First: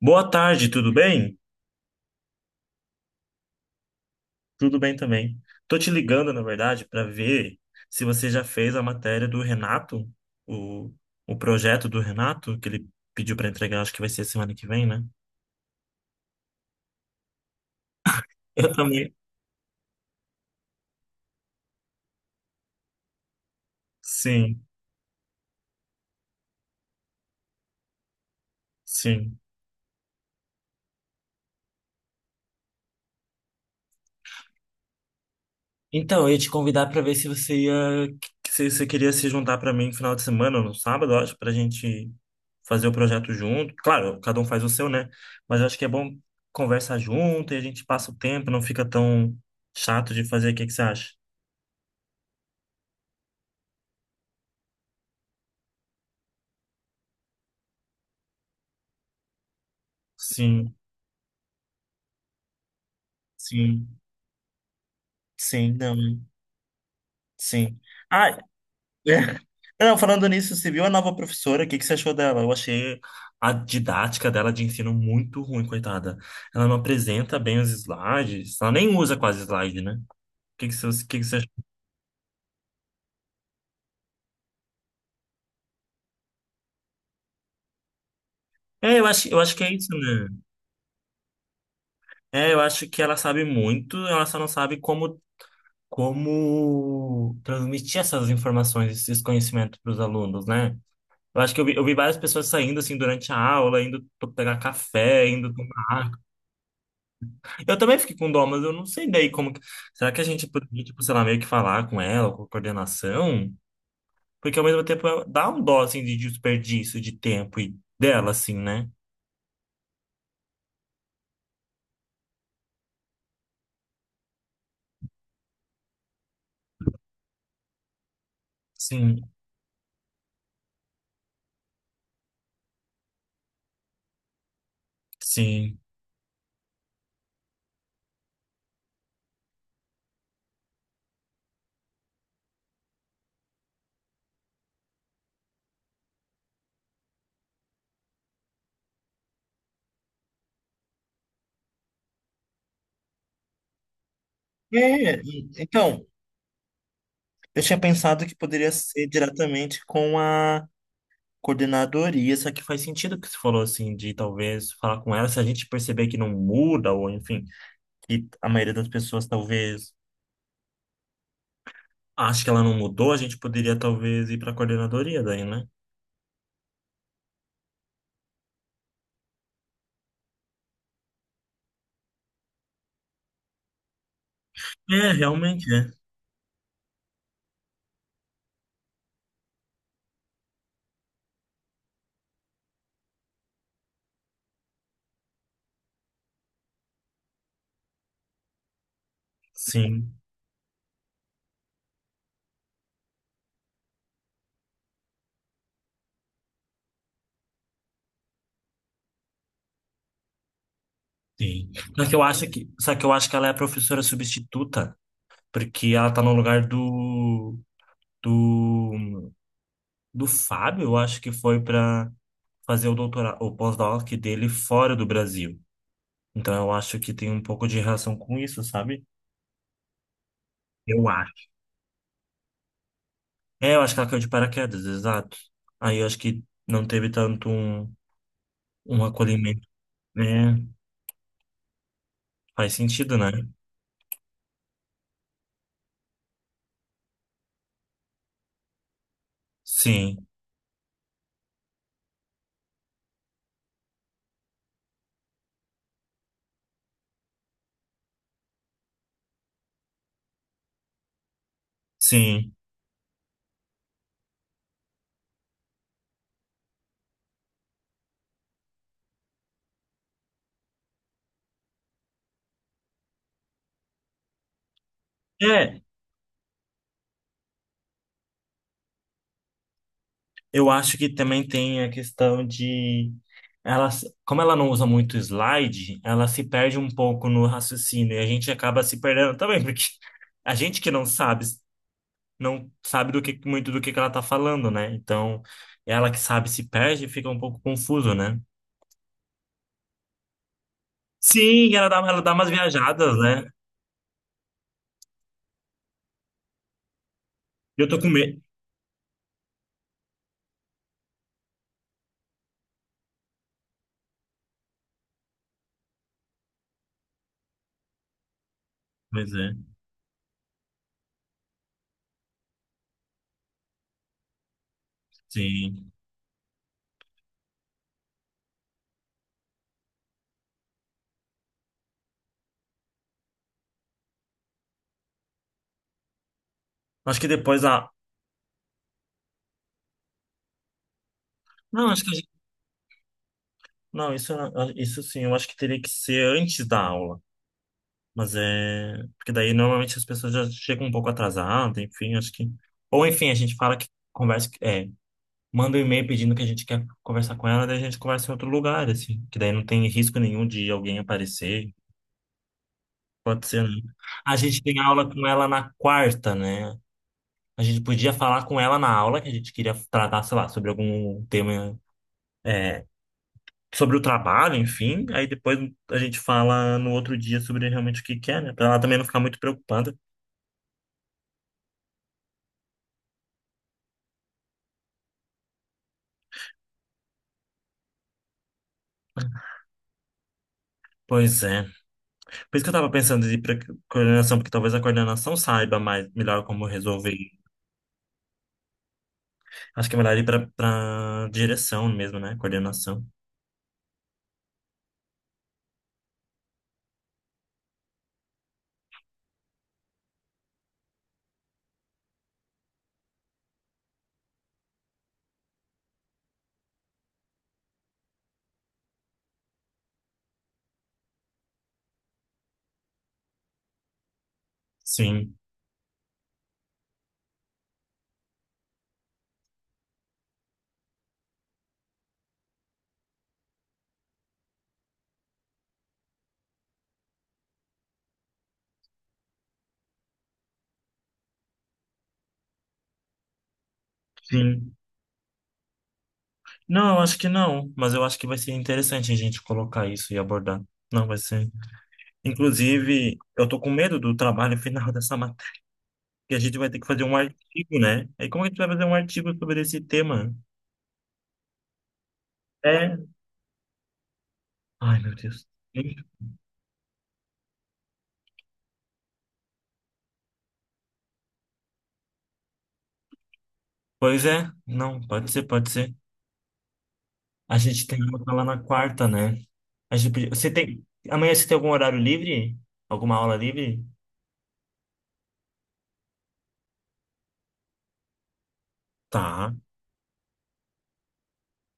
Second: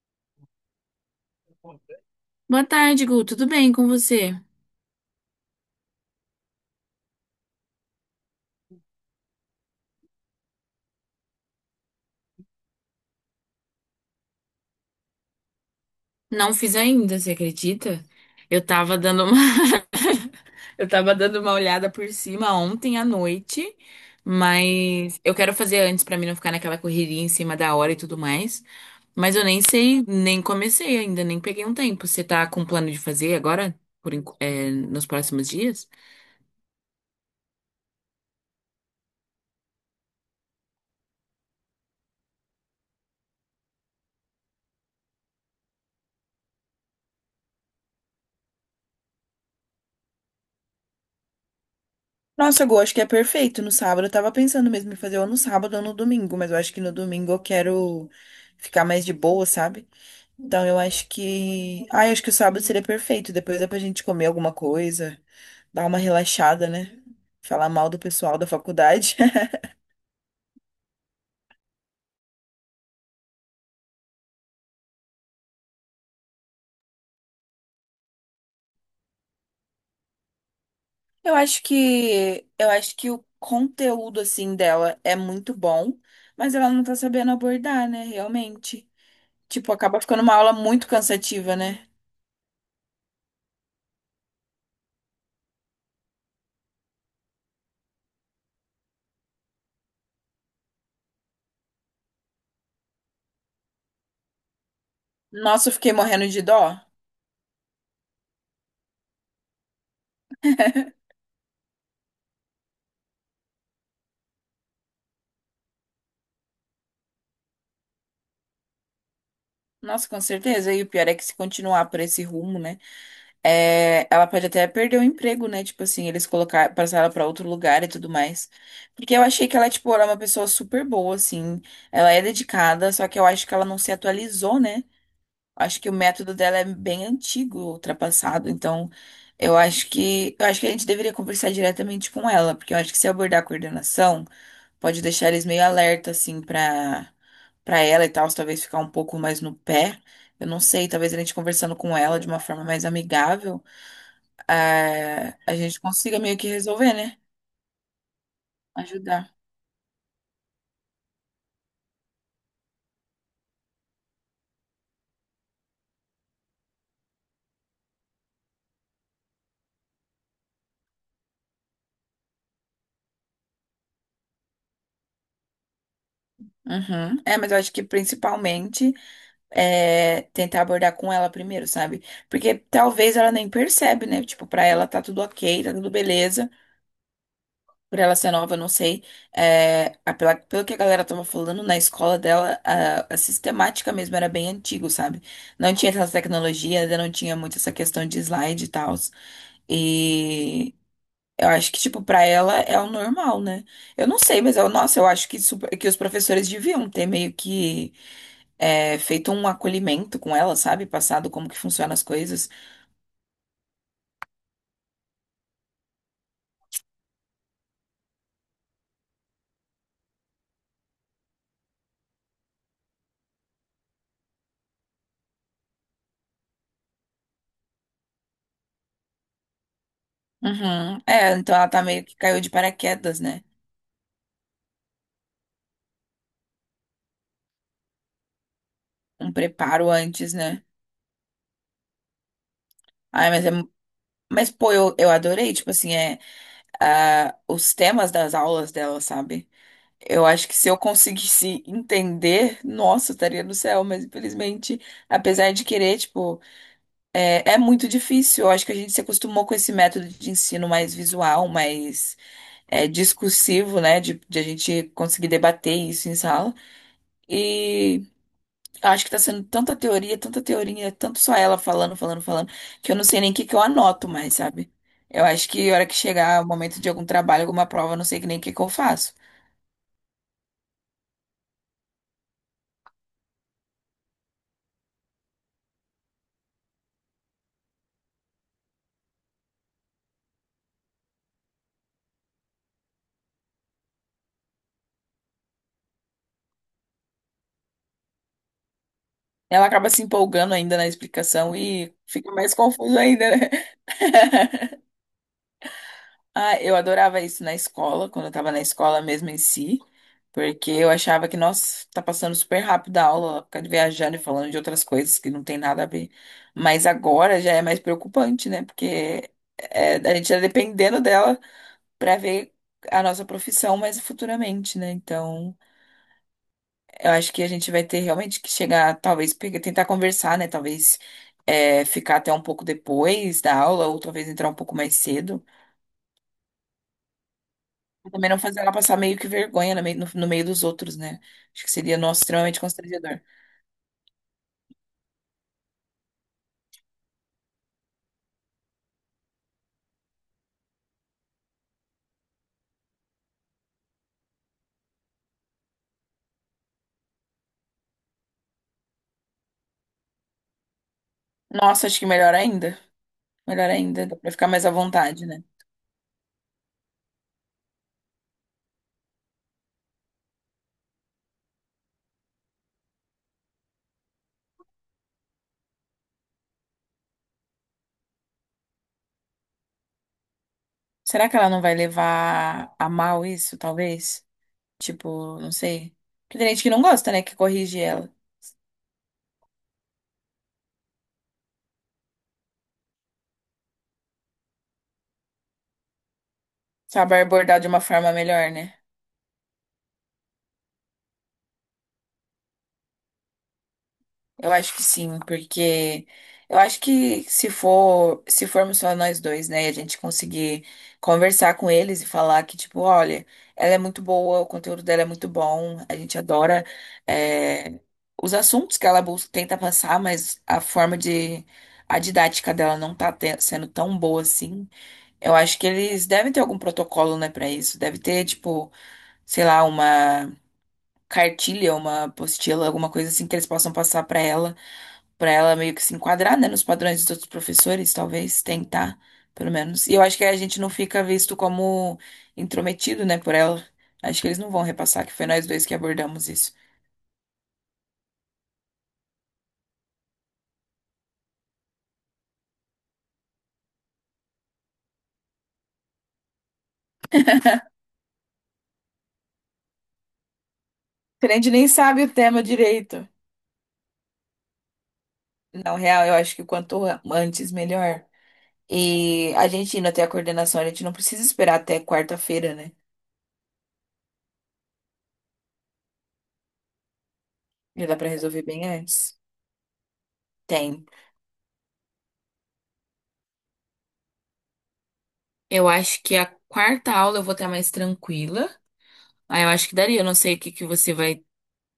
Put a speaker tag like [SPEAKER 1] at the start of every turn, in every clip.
[SPEAKER 1] Boa tarde, tudo bem?
[SPEAKER 2] Boa tarde, Gu. Tudo bem com você?
[SPEAKER 1] Tudo bem também. Tô te ligando, na verdade, para ver se você já fez a matéria do Renato, o, o projeto do Renato, que ele pediu para entregar, acho que vai ser semana que vem, né?
[SPEAKER 2] Não fiz ainda, você acredita? Eu
[SPEAKER 1] Eu
[SPEAKER 2] tava
[SPEAKER 1] também.
[SPEAKER 2] dando uma eu tava dando uma olhada por cima ontem à noite,
[SPEAKER 1] Sim,
[SPEAKER 2] mas eu quero fazer antes pra mim não ficar naquela correria em cima da hora e tudo mais. Mas
[SPEAKER 1] sim.
[SPEAKER 2] eu nem sei, nem comecei ainda, nem peguei um tempo. Você tá com plano de fazer agora, nos próximos dias?
[SPEAKER 1] Então, eu ia te convidar para ver se você ia, se você queria se juntar para mim no final de semana, no sábado, acho, para a gente fazer o projeto junto. Claro, cada um faz o seu, né? Mas eu acho que é bom conversar junto e a gente passa o tempo, não fica tão chato de fazer. O que que você acha?
[SPEAKER 2] Nossa, Gu, acho que é perfeito. No sábado, eu tava pensando mesmo em fazer ou no sábado ou no domingo, mas eu acho que no domingo eu quero ficar mais de boa, sabe? Então,
[SPEAKER 1] Sim,
[SPEAKER 2] eu acho que o sábado seria perfeito. Depois dá pra
[SPEAKER 1] sim,
[SPEAKER 2] gente comer alguma coisa,
[SPEAKER 1] sim,
[SPEAKER 2] dar
[SPEAKER 1] não,
[SPEAKER 2] uma relaxada, né? Falar
[SPEAKER 1] sim.
[SPEAKER 2] mal do
[SPEAKER 1] Ah,
[SPEAKER 2] pessoal da faculdade.
[SPEAKER 1] é. Não, falando nisso, você viu a nova professora? O que que você achou dela? Eu achei a didática dela de ensino muito ruim, coitada. Ela não apresenta bem os slides, ela nem usa quase slide, né? O que que você, o que que você achou?
[SPEAKER 2] Eu acho que o conteúdo, assim, dela é muito bom, mas ela não tá sabendo abordar, né? Realmente.
[SPEAKER 1] É, eu acho que
[SPEAKER 2] Tipo,
[SPEAKER 1] é isso,
[SPEAKER 2] acaba ficando
[SPEAKER 1] né?
[SPEAKER 2] uma aula muito cansativa, né?
[SPEAKER 1] É, eu acho que ela sabe muito, ela só não sabe como transmitir essas informações, esses conhecimentos para os alunos, né? Eu acho que eu vi várias pessoas saindo assim durante a aula, indo pegar café, indo
[SPEAKER 2] Nossa, eu
[SPEAKER 1] tomar
[SPEAKER 2] fiquei
[SPEAKER 1] água.
[SPEAKER 2] morrendo de dó.
[SPEAKER 1] Eu também fiquei com dó, mas eu não sei daí como. Será que a gente poderia, tipo, sei lá, meio que falar com ela, com a coordenação? Porque ao mesmo tempo dá um dó assim de desperdício de tempo e dela, assim, né?
[SPEAKER 2] Nossa, com certeza. E o pior é que se continuar por esse rumo, né? É, ela pode até perder o emprego, né? Tipo assim, eles colocar, passar ela pra outro lugar e tudo mais. Porque
[SPEAKER 1] Sim,
[SPEAKER 2] eu achei que ela, tipo, era uma pessoa super boa, assim. Ela é dedicada, só que eu acho que ela não se atualizou, né?
[SPEAKER 1] sim.
[SPEAKER 2] Acho que o método dela é bem antigo, ultrapassado. Então, eu acho que a gente deveria conversar diretamente com ela, porque eu acho que se abordar a coordenação, pode deixar eles meio alerta, assim, pra ela e tal, talvez ficar um pouco mais no pé. Eu não sei, talvez a gente conversando com ela de uma forma mais amigável
[SPEAKER 1] É,
[SPEAKER 2] a gente
[SPEAKER 1] então,
[SPEAKER 2] consiga meio que resolver, né?
[SPEAKER 1] eu tinha pensado que poderia ser
[SPEAKER 2] Ajudar.
[SPEAKER 1] diretamente com a coordenadoria, só que faz sentido o que você falou assim, de talvez falar com ela, se a gente perceber que não muda, ou enfim, que a maioria das pessoas talvez acha que ela não mudou, a gente poderia talvez ir para a coordenadoria daí, né?
[SPEAKER 2] Uhum. É, mas eu acho que principalmente é tentar abordar com ela primeiro, sabe? Porque talvez ela nem percebe, né? Tipo, pra ela tá
[SPEAKER 1] É,
[SPEAKER 2] tudo ok,
[SPEAKER 1] realmente
[SPEAKER 2] tá tudo
[SPEAKER 1] é.
[SPEAKER 2] beleza. Por ela ser nova, eu não sei. É, pelo que a galera tava falando, na escola dela, a sistemática mesmo era bem antigo, sabe? Não tinha essas tecnologias, ainda não tinha muito essa questão de slide e tal.
[SPEAKER 1] Sim,
[SPEAKER 2] e Eu acho que, tipo, pra ela é o normal, né? Eu não sei, mas eu, nossa, eu acho que, super- que os professores deviam ter meio que feito um acolhimento com ela, sabe? Passado como que
[SPEAKER 1] sim.
[SPEAKER 2] funcionam as
[SPEAKER 1] Só que eu
[SPEAKER 2] coisas.
[SPEAKER 1] acho que, só que eu acho que ela é a professora substituta, porque ela tá no lugar do do Fábio, eu acho que foi para fazer o doutorado, o pós-doc dele fora do Brasil. Então eu acho que tem um pouco de relação com isso, sabe?
[SPEAKER 2] Uhum.
[SPEAKER 1] Eu
[SPEAKER 2] É,
[SPEAKER 1] acho.
[SPEAKER 2] então ela tá meio que caiu de paraquedas, né?
[SPEAKER 1] É, eu acho que ela caiu de paraquedas, exato. Aí eu acho que não teve tanto um
[SPEAKER 2] Um
[SPEAKER 1] acolhimento.
[SPEAKER 2] preparo antes,
[SPEAKER 1] É,
[SPEAKER 2] né?
[SPEAKER 1] faz sentido, né?
[SPEAKER 2] Ai, mas é. Mas, pô, eu adorei, tipo assim, os temas das aulas dela, sabe? Eu
[SPEAKER 1] Sim,
[SPEAKER 2] acho que se eu conseguisse entender, nossa, eu estaria no céu, mas infelizmente, apesar de querer, tipo. É, é muito difícil. Eu acho que a gente se acostumou com esse método de ensino mais visual, mais
[SPEAKER 1] sim.
[SPEAKER 2] discursivo, né? De a gente conseguir debater isso em sala. E acho que tá sendo tanta teoria, tanto só ela falando, falando, falando, que eu não sei nem o que que eu anoto mais, sabe? Eu acho que a
[SPEAKER 1] É,
[SPEAKER 2] hora que chegar o momento de algum trabalho, alguma prova, eu não sei nem o que que eu faço.
[SPEAKER 1] eu acho que também tem a questão de ela, como ela não usa muito slide, ela se perde um pouco no raciocínio e a gente acaba se perdendo também, porque a gente que não sabe do que muito do que ela tá falando, né? Então, ela que sabe se perde e fica um pouco confuso, né?
[SPEAKER 2] Ela acaba se empolgando ainda na explicação
[SPEAKER 1] Sim, ela
[SPEAKER 2] e
[SPEAKER 1] dá, ela
[SPEAKER 2] fica
[SPEAKER 1] dá umas
[SPEAKER 2] mais confuso
[SPEAKER 1] viajadas,
[SPEAKER 2] ainda,
[SPEAKER 1] né?
[SPEAKER 2] né? Ah, eu adorava isso na
[SPEAKER 1] Eu tô com
[SPEAKER 2] escola, quando eu
[SPEAKER 1] medo.
[SPEAKER 2] tava na escola mesmo em si. Porque eu achava que, nossa, tá passando super rápido a aula, ficar viajando e falando de outras coisas que não tem nada a ver. Mas agora já é mais preocupante, né? Porque
[SPEAKER 1] Pois é,
[SPEAKER 2] a gente tá dependendo dela pra ver a nossa profissão mais futuramente, né? Então,
[SPEAKER 1] sim.
[SPEAKER 2] eu acho que a gente vai ter realmente que chegar, talvez, tentar conversar, né? Talvez ficar até um pouco depois da aula, ou talvez entrar um pouco mais cedo.
[SPEAKER 1] Acho que depois a.
[SPEAKER 2] Pra também não fazer ela passar meio que vergonha no meio, no no meio dos outros, né? Acho que
[SPEAKER 1] Não,
[SPEAKER 2] seria,
[SPEAKER 1] acho
[SPEAKER 2] nossa,
[SPEAKER 1] que.
[SPEAKER 2] extremamente constrangedor.
[SPEAKER 1] Não, isso, isso sim, eu acho que teria que ser antes da aula. Mas é. Porque daí normalmente as pessoas já chegam um pouco atrasadas, enfim, acho que. Ou enfim, a gente fala que conversa. É, manda um e-mail pedindo que a gente quer conversar com ela, daí a gente conversa em outro lugar, assim. Que daí não tem risco nenhum de alguém aparecer.
[SPEAKER 2] Nossa, acho que melhor ainda.
[SPEAKER 1] Pode ser, né?
[SPEAKER 2] Melhor ainda, dá pra
[SPEAKER 1] A
[SPEAKER 2] ficar
[SPEAKER 1] gente
[SPEAKER 2] mais à
[SPEAKER 1] tem aula
[SPEAKER 2] vontade,
[SPEAKER 1] com
[SPEAKER 2] né?
[SPEAKER 1] ela na quarta, né? A gente podia falar com ela na aula, que a gente queria tratar, sei lá, sobre algum tema. É, sobre o trabalho, enfim. Aí depois a gente fala no outro dia sobre realmente o que que é, né? Pra ela também não ficar muito preocupada.
[SPEAKER 2] Será que ela não vai levar a mal isso, talvez? Tipo, não sei. Porque tem gente que não gosta, né? Que corrige ela.
[SPEAKER 1] Pois é. Por isso que eu tava pensando em ir pra coordenação, porque talvez a coordenação saiba mais, melhor como resolver.
[SPEAKER 2] Sabe abordar de uma forma melhor, né?
[SPEAKER 1] Acho que é melhor ir pra direção mesmo, né? Coordenação.
[SPEAKER 2] Eu acho que sim, porque eu acho que se formos só nós dois, né, e a gente conseguir conversar com eles e falar que, tipo, olha, ela é muito boa, o conteúdo dela é muito bom, a gente adora, é, os assuntos que ela busca, tenta passar, mas a didática dela não tá sendo tão boa assim. Eu
[SPEAKER 1] Sim,
[SPEAKER 2] acho que eles devem ter algum protocolo, né, pra isso. Deve ter, tipo, sei lá, uma cartilha, uma apostila, alguma coisa assim que eles possam passar pra ela pra ela meio que se enquadrar, né, nos padrões dos outros professores, talvez tentar, pelo menos. E eu acho que a gente não fica visto como intrometido, né, por ela. Acho que eles não vão
[SPEAKER 1] sim.
[SPEAKER 2] repassar que foi nós dois que abordamos isso.
[SPEAKER 1] Não, eu acho que não, mas eu acho que vai ser interessante a gente colocar isso e abordar. Não, vai ser. Inclusive, eu tô com medo do trabalho final dessa matéria. Que a gente vai ter que fazer um artigo, né? Aí como é que a gente vai fazer um artigo sobre esse tema?
[SPEAKER 2] A gente nem sabe o tema
[SPEAKER 1] É.
[SPEAKER 2] direito.
[SPEAKER 1] Ai, meu Deus.
[SPEAKER 2] Não, real, eu acho que quanto antes, melhor. E a gente indo até a coordenação, a gente não precisa esperar até quarta-feira, né?
[SPEAKER 1] Pois é, não, pode ser, pode ser. A gente
[SPEAKER 2] Já dá
[SPEAKER 1] tem
[SPEAKER 2] pra
[SPEAKER 1] aula
[SPEAKER 2] resolver
[SPEAKER 1] lá na
[SPEAKER 2] bem
[SPEAKER 1] quarta,
[SPEAKER 2] antes.
[SPEAKER 1] né? Você tem.
[SPEAKER 2] Tem.
[SPEAKER 1] Amanhã você tem algum horário livre? Alguma aula livre?
[SPEAKER 2] Eu acho que a quarta aula eu vou estar mais tranquila. Aí eu
[SPEAKER 1] Tá.
[SPEAKER 2] acho que daria. Eu não sei o que que você vai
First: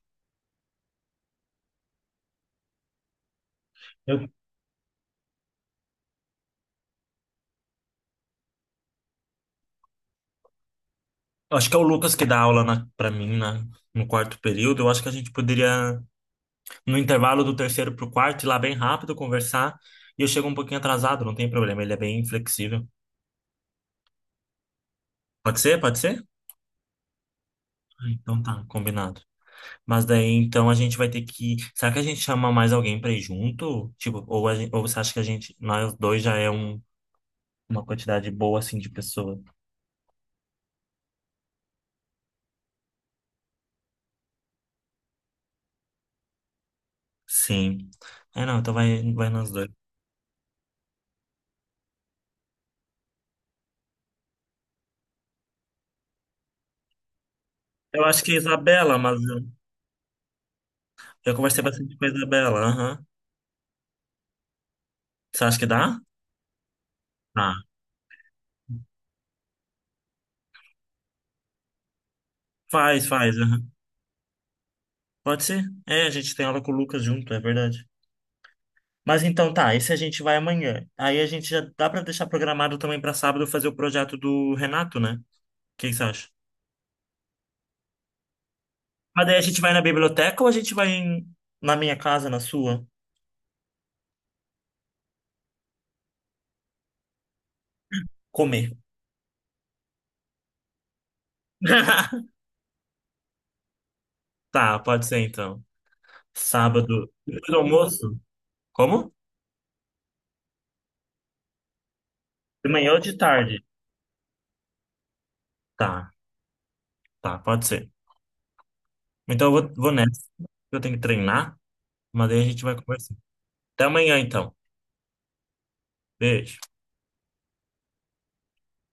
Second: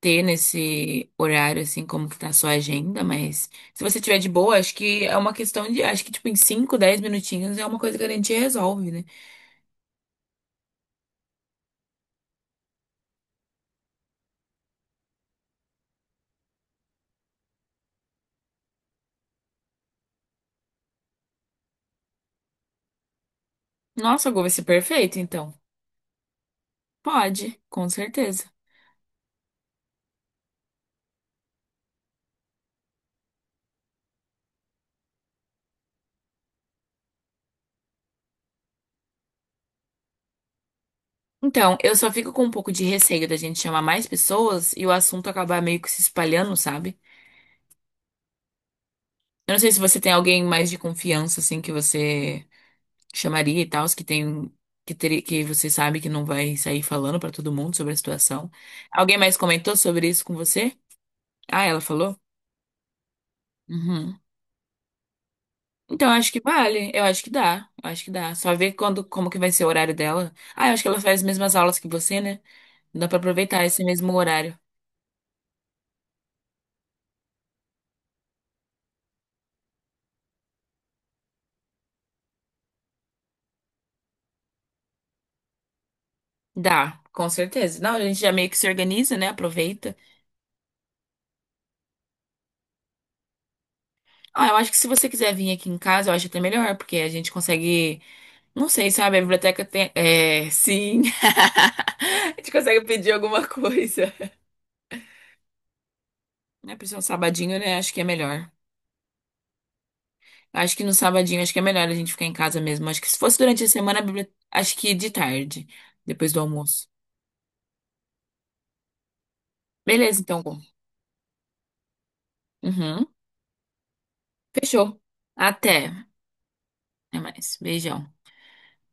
[SPEAKER 2] ter nesse horário, assim, como que tá a sua agenda, mas se você tiver
[SPEAKER 1] Eu
[SPEAKER 2] de boa, acho que é uma questão de, acho que, tipo, em 5 10 minutinhos é uma coisa que a gente resolve, né?
[SPEAKER 1] acho que é o Lucas que dá aula para mim no quarto período. Eu acho que a gente poderia, no intervalo do terceiro pro quarto, ir lá bem rápido, conversar. E eu chego um pouquinho atrasado, não tem problema. Ele é bem flexível.
[SPEAKER 2] Nossa, Gu, vai ser perfeito, então.
[SPEAKER 1] Pode ser? Pode ser?
[SPEAKER 2] Pode, com
[SPEAKER 1] Ah, então
[SPEAKER 2] certeza.
[SPEAKER 1] tá, combinado. Mas daí então a gente vai ter que. Será que a gente chama mais alguém pra ir junto? Tipo, ou você acha que a gente, nós dois já é uma quantidade boa assim de pessoa?
[SPEAKER 2] Então, eu só fico com um pouco de receio da gente chamar mais pessoas e o assunto acabar meio que se espalhando, sabe?
[SPEAKER 1] Sim. É, não, então vai, vai nós
[SPEAKER 2] Eu não
[SPEAKER 1] dois.
[SPEAKER 2] sei se você tem alguém mais de confiança, assim, que você chamaria e tal, os que tem, que, ter, que você sabe que não vai sair falando pra todo mundo sobre a
[SPEAKER 1] Eu acho que é
[SPEAKER 2] situação.
[SPEAKER 1] Isabela,
[SPEAKER 2] Alguém
[SPEAKER 1] mas
[SPEAKER 2] mais
[SPEAKER 1] eu,
[SPEAKER 2] comentou sobre isso com você?
[SPEAKER 1] eu conversei
[SPEAKER 2] Ah, ela
[SPEAKER 1] bastante com a
[SPEAKER 2] falou?
[SPEAKER 1] Isabela. Aham.
[SPEAKER 2] Uhum.
[SPEAKER 1] Você acha que dá?
[SPEAKER 2] Então, acho que vale. Eu acho que
[SPEAKER 1] Tá.
[SPEAKER 2] dá. Eu acho que dá. Só ver quando, como que vai ser o horário dela. Ah, eu acho que ela faz as mesmas aulas que você, né?
[SPEAKER 1] Faz,
[SPEAKER 2] Dá pra
[SPEAKER 1] faz.
[SPEAKER 2] aproveitar
[SPEAKER 1] Aham.
[SPEAKER 2] esse mesmo horário.
[SPEAKER 1] Pode ser? É, a gente tem aula com o Lucas junto, é verdade. Mas então tá, esse a gente vai amanhã. Aí a gente já dá pra deixar programado também pra sábado fazer o projeto do Renato, né? O que que você acha?
[SPEAKER 2] Dá, com certeza. Não, a gente já meio que se organiza,
[SPEAKER 1] Mas
[SPEAKER 2] né?
[SPEAKER 1] daí a gente vai na
[SPEAKER 2] Aproveita.
[SPEAKER 1] biblioteca ou a gente vai na minha casa, na sua,
[SPEAKER 2] Ah, eu acho que se você quiser vir aqui em casa, eu acho até melhor, porque a gente consegue. Não
[SPEAKER 1] comer?
[SPEAKER 2] sei, sabe? A biblioteca tem. É, sim. A gente consegue pedir alguma coisa.
[SPEAKER 1] Tá, pode ser então.
[SPEAKER 2] Né? Pra ser um
[SPEAKER 1] Sábado, depois do
[SPEAKER 2] sabadinho, né? Acho que é
[SPEAKER 1] almoço?
[SPEAKER 2] melhor.
[SPEAKER 1] Como?
[SPEAKER 2] Acho que no sabadinho, acho que é melhor a gente ficar em casa
[SPEAKER 1] De
[SPEAKER 2] mesmo.
[SPEAKER 1] manhã ou
[SPEAKER 2] Acho que
[SPEAKER 1] de
[SPEAKER 2] se fosse
[SPEAKER 1] tarde?
[SPEAKER 2] durante a semana, acho que de tarde,
[SPEAKER 1] Tá,
[SPEAKER 2] depois do almoço.
[SPEAKER 1] tá, pode ser. Então eu vou, vou
[SPEAKER 2] Beleza,
[SPEAKER 1] nessa.
[SPEAKER 2] então. Gu.
[SPEAKER 1] Eu tenho que treinar, mas daí a gente vai
[SPEAKER 2] Uhum.
[SPEAKER 1] conversar. Até amanhã então.
[SPEAKER 2] Fechou. Até.
[SPEAKER 1] Beijo.
[SPEAKER 2] Até mais. Beijão.